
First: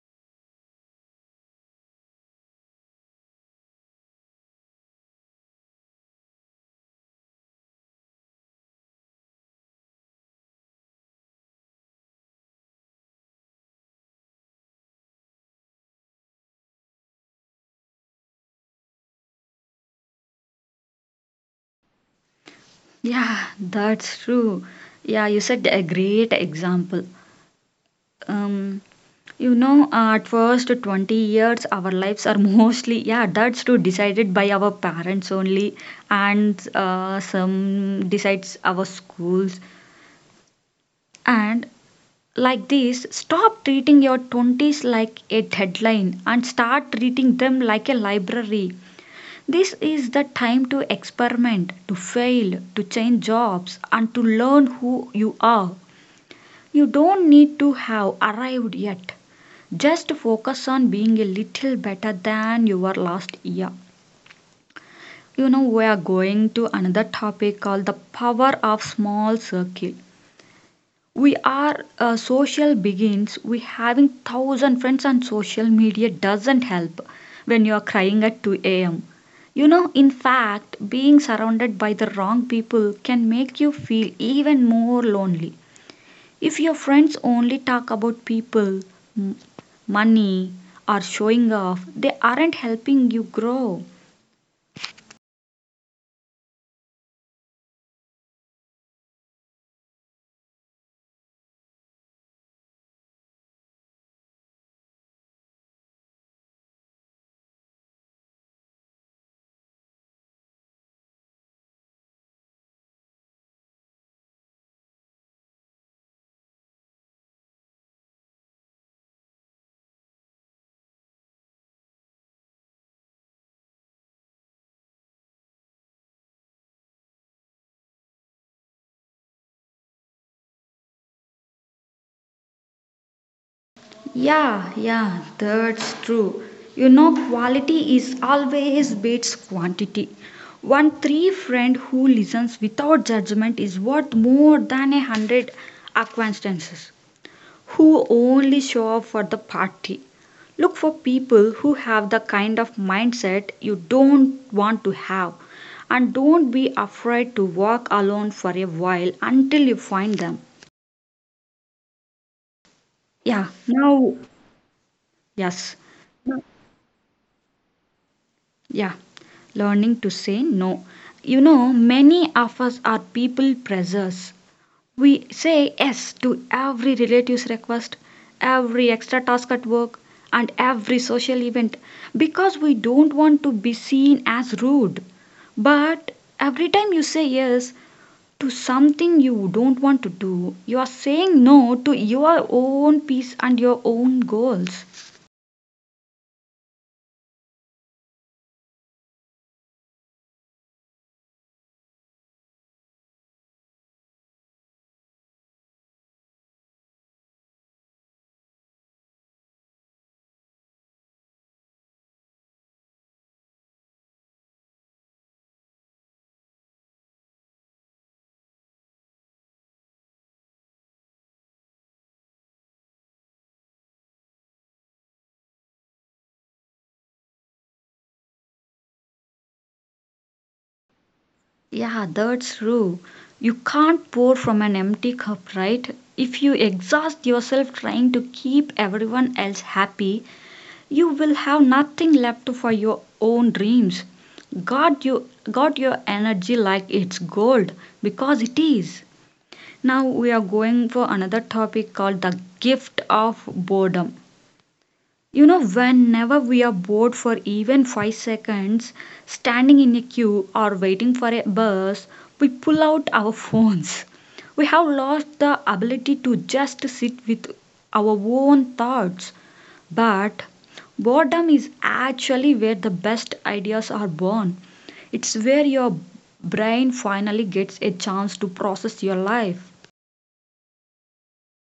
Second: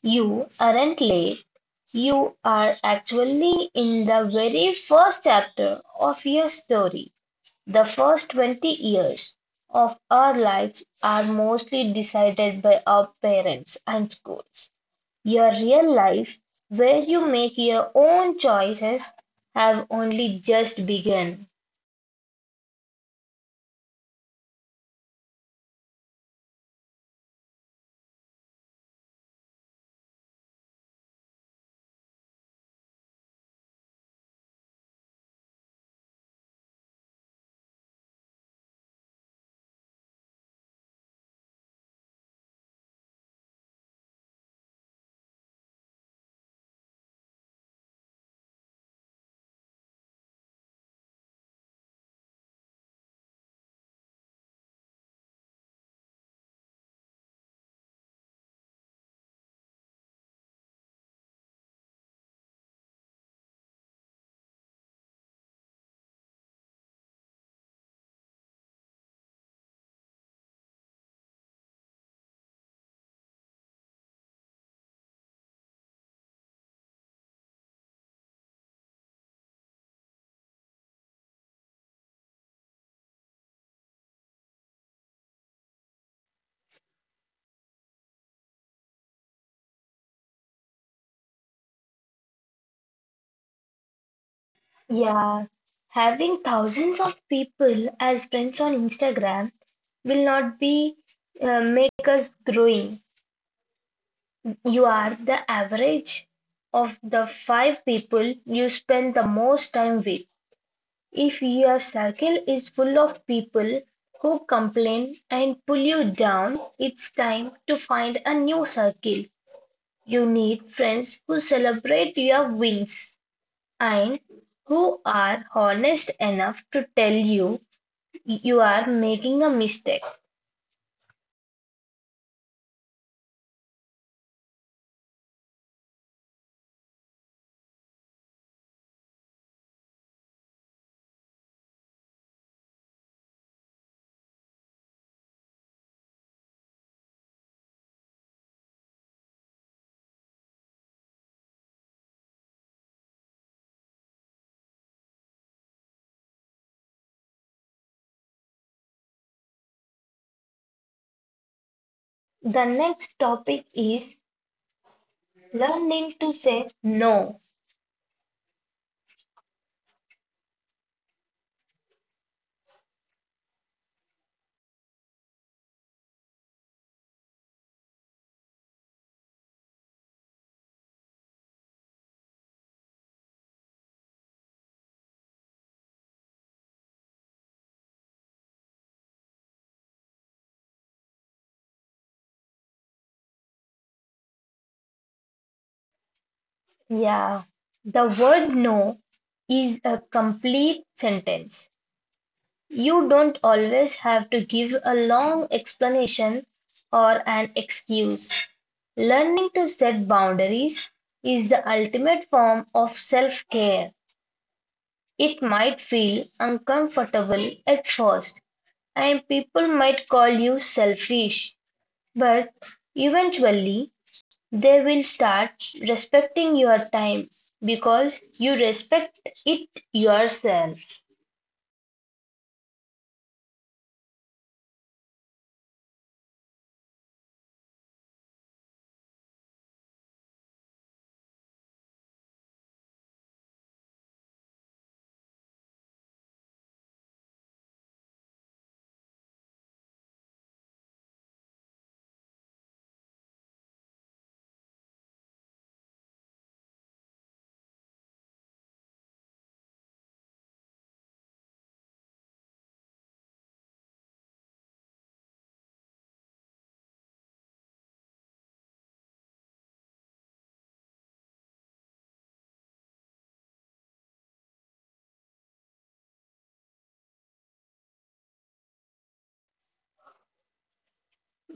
[SPEAKER 2] You aren't late. You are actually in the very first chapter of your story. The first 20 years of our lives are mostly decided by our parents and schools. Your real life, where you make your own choices, have only just begun.
[SPEAKER 1] Yeah, that's true. Yeah, you said a great example. Um you know, at first 20 years our lives are [laughs] mostly, yeah that's true, decided by our parents only. And some decides our schools. And like this, stop treating your 20s like a deadline and start treating them like a library. This is the time to experiment, to fail, to change jobs, and to learn who you are. You don't need to have arrived yet. Just focus on being a little better than you were last year. You know, we are going to another topic called the power of small circle. We are social beings. We having 1,000 friends on social media doesn't help when you are crying at 2 a.m. You know, in fact, being surrounded by the wrong people can make you feel even more lonely. If your friends only talk about people, money, or showing off, they aren't helping you grow.
[SPEAKER 2] Yeah, having thousands of people as friends on Instagram will not be make us growing. You are the average of the five people you spend the most time with. If your circle is full of people who complain and pull you down, it's time to find a new circle. You need friends who celebrate your wins and who are honest enough to tell you you are making a mistake.
[SPEAKER 1] Yeah, yeah, that's true. You know, quality is always beats quantity. One three friend who listens without judgment is worth more than a 100 acquaintances who only show up for the party. Look for people who have the kind of mindset you don't want to have, and don't be afraid to walk alone for a while until you find them.
[SPEAKER 2] The next
[SPEAKER 1] Yeah,
[SPEAKER 2] topic
[SPEAKER 1] now,
[SPEAKER 2] is
[SPEAKER 1] yes,
[SPEAKER 2] learning to say no.
[SPEAKER 1] yeah, learning to say no. You know, many of us are people pleasers. We say yes to every relative's request, every extra task at work, and every social event because we don't want to be seen as rude. But every time you say yes to something you don't want to do, you are saying no to your own peace and your own goals.
[SPEAKER 2] Yeah, the word no is a complete sentence. You don't always have to give a long explanation or an excuse. Learning to set boundaries is the ultimate form of self care. It might feel uncomfortable at first, and people might call you selfish, but eventually they will start respecting your time because you respect it yourself.
[SPEAKER 1] Yeah, that's true. You can't pour from an empty cup, right? If you exhaust yourself trying to keep everyone else happy, you will have nothing left for your own dreams. Guard your energy like it's gold because it is. Now we are going for another topic called the gift of boredom. You know, whenever we are bored for even 5 seconds, standing in a queue or waiting for a bus, we pull out our [laughs] phones. We have lost the ability to just sit with our own thoughts. But boredom is actually where the best ideas are born. It's where your brain finally gets a chance to process your life.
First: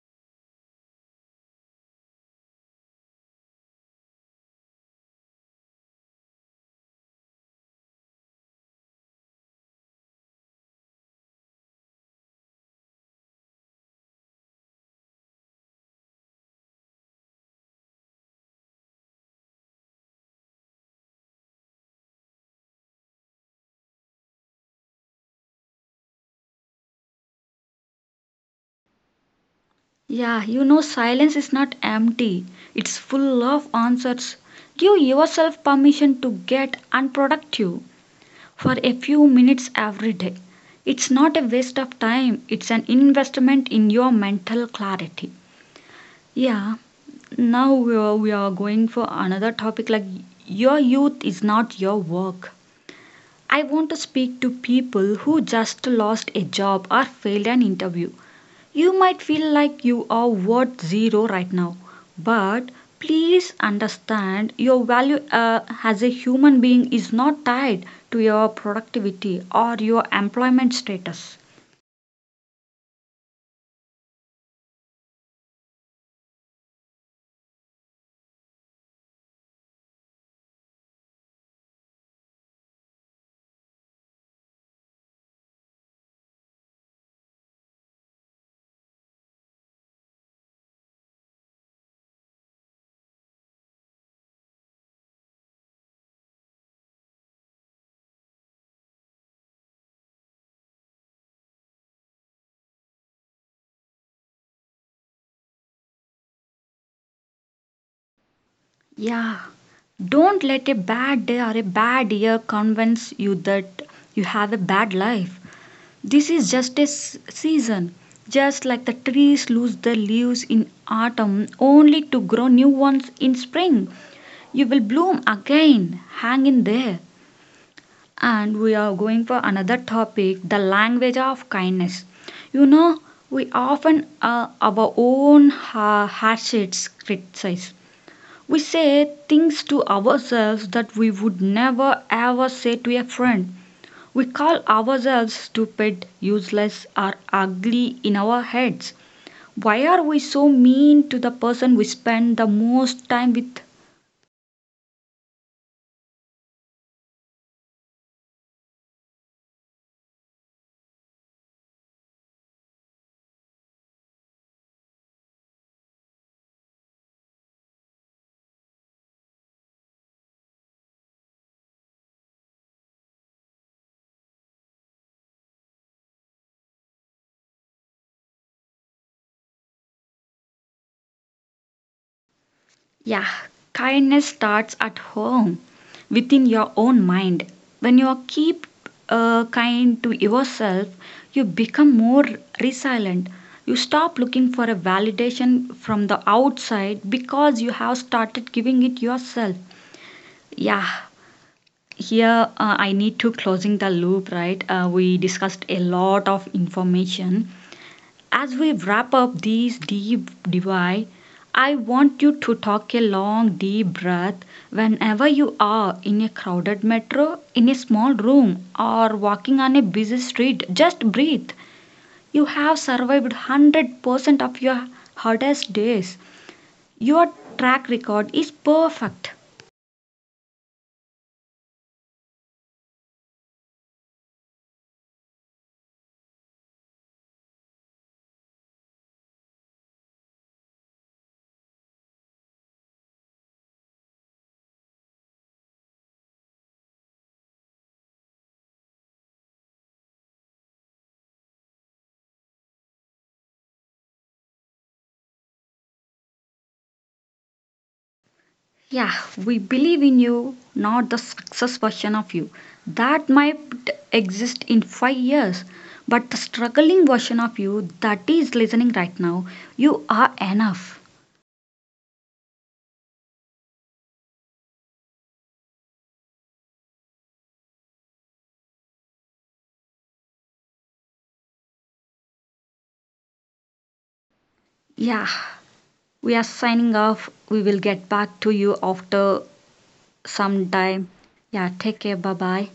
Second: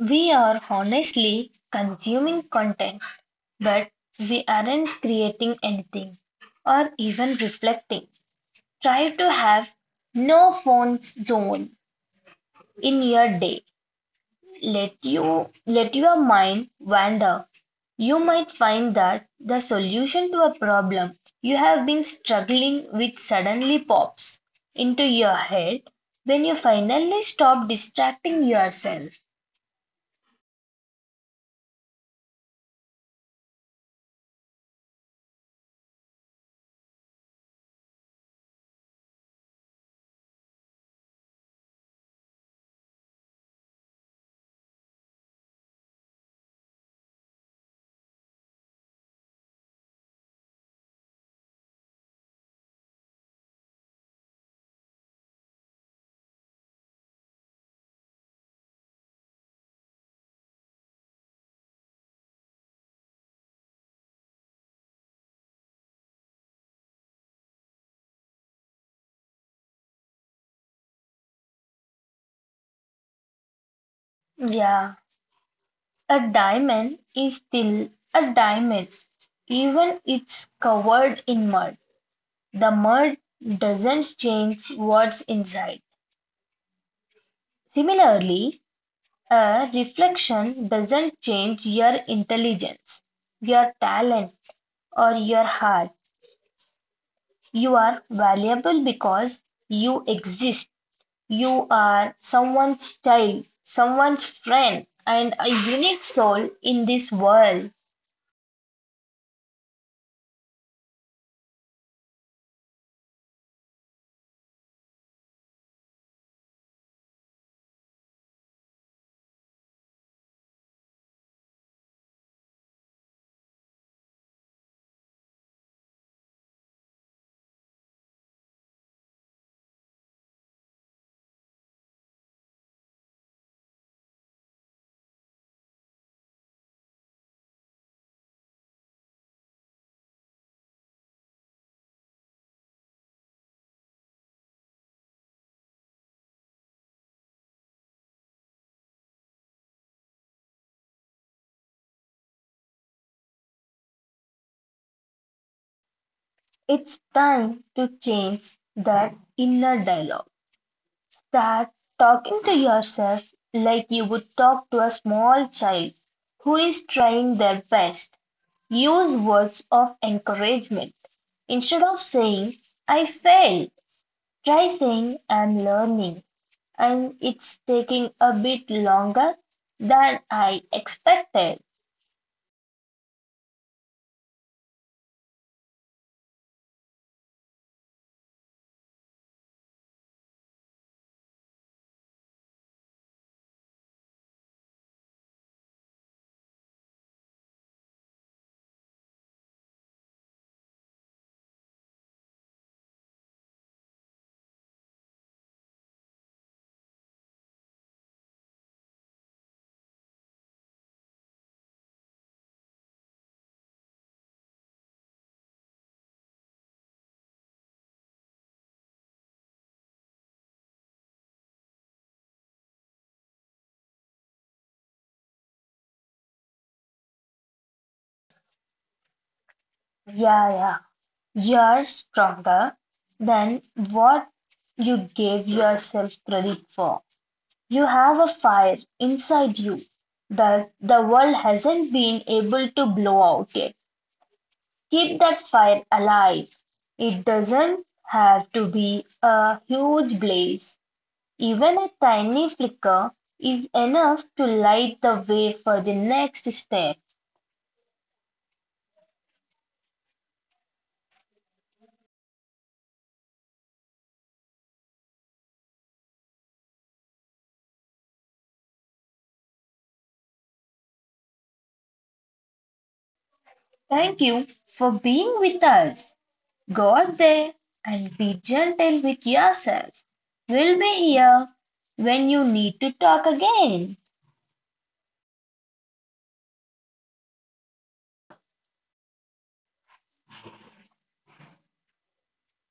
[SPEAKER 2] We are honestly consuming content, but we aren't creating anything or even reflecting. Try to have no phones zone in your day. Let your mind wander. You might find that the solution to a problem you have been struggling with suddenly pops into your head when you finally stop distracting yourself.
[SPEAKER 1] Yeah, you know, silence is not empty, it's full of answers. Give yourself permission to get unproductive for a few minutes every day. It's not a waste of time, it's an investment in your mental clarity. Yeah, now we are going for another topic like your youth is not your work. I want to speak to people who just lost a job or failed an interview. You might feel like you are worth zero right now, but please understand your value as a human being is not tied to your productivity or your employment status.
[SPEAKER 2] Yeah, a diamond is still a diamond even it's covered in mud. The mud doesn't change what's inside. Similarly, a reflection doesn't change your intelligence, your talent, or your heart. You are valuable because you exist. You are someone's child, someone's friend, and a unique soul in this world.
[SPEAKER 1] Yeah, don't let a bad day or a bad year convince you that you have a bad life. This is just a season. Just like the trees lose their leaves in autumn only to grow new ones in spring, you will bloom again. Hang in there. And we are going for another topic: the language of kindness. You know, we often our own hardships criticize. We say things to ourselves that we would never ever say to a friend. We call ourselves stupid, useless, or ugly in our heads. Why are we so mean to the person we spend the most time with?
[SPEAKER 2] It's time to change that inner dialogue. Start talking to yourself like you would talk to a small child who is trying their best. Use words of encouragement. Instead of saying, I failed, try saying, I'm learning and it's taking a bit longer than I expected.
[SPEAKER 1] Yeah, kindness starts at home, within your own mind. When you keep kind to yourself, you become more resilient. You stop looking for a validation from the outside because you have started giving it yourself. Yeah, here I need to closing the loop, right? We discussed a lot of information. As we wrap up this deep divide, I want you to take a long, deep breath whenever you are in a crowded metro, in a small room, or walking on a busy street. Just breathe. You have survived 100% of your hardest days. Your track record is perfect.
[SPEAKER 2] Yeah, yeah, you're stronger than what you gave yourself credit for. You have a fire inside you that the world hasn't been able to blow out yet. Keep that fire alive. It doesn't have to be a huge blaze. Even a tiny flicker is enough to light the way for the next step.
[SPEAKER 1] Yeah, we believe in you, not the success version of you. That might exist in 5 years, but the struggling version of you that is listening right now, you are enough.
[SPEAKER 2] Thank you for being with us. Go out there and be gentle with yourself. We'll be here when you need to talk again.
[SPEAKER 1] Yeah, we are signing off. We will get back to you after some time. Yeah, take care. Bye bye.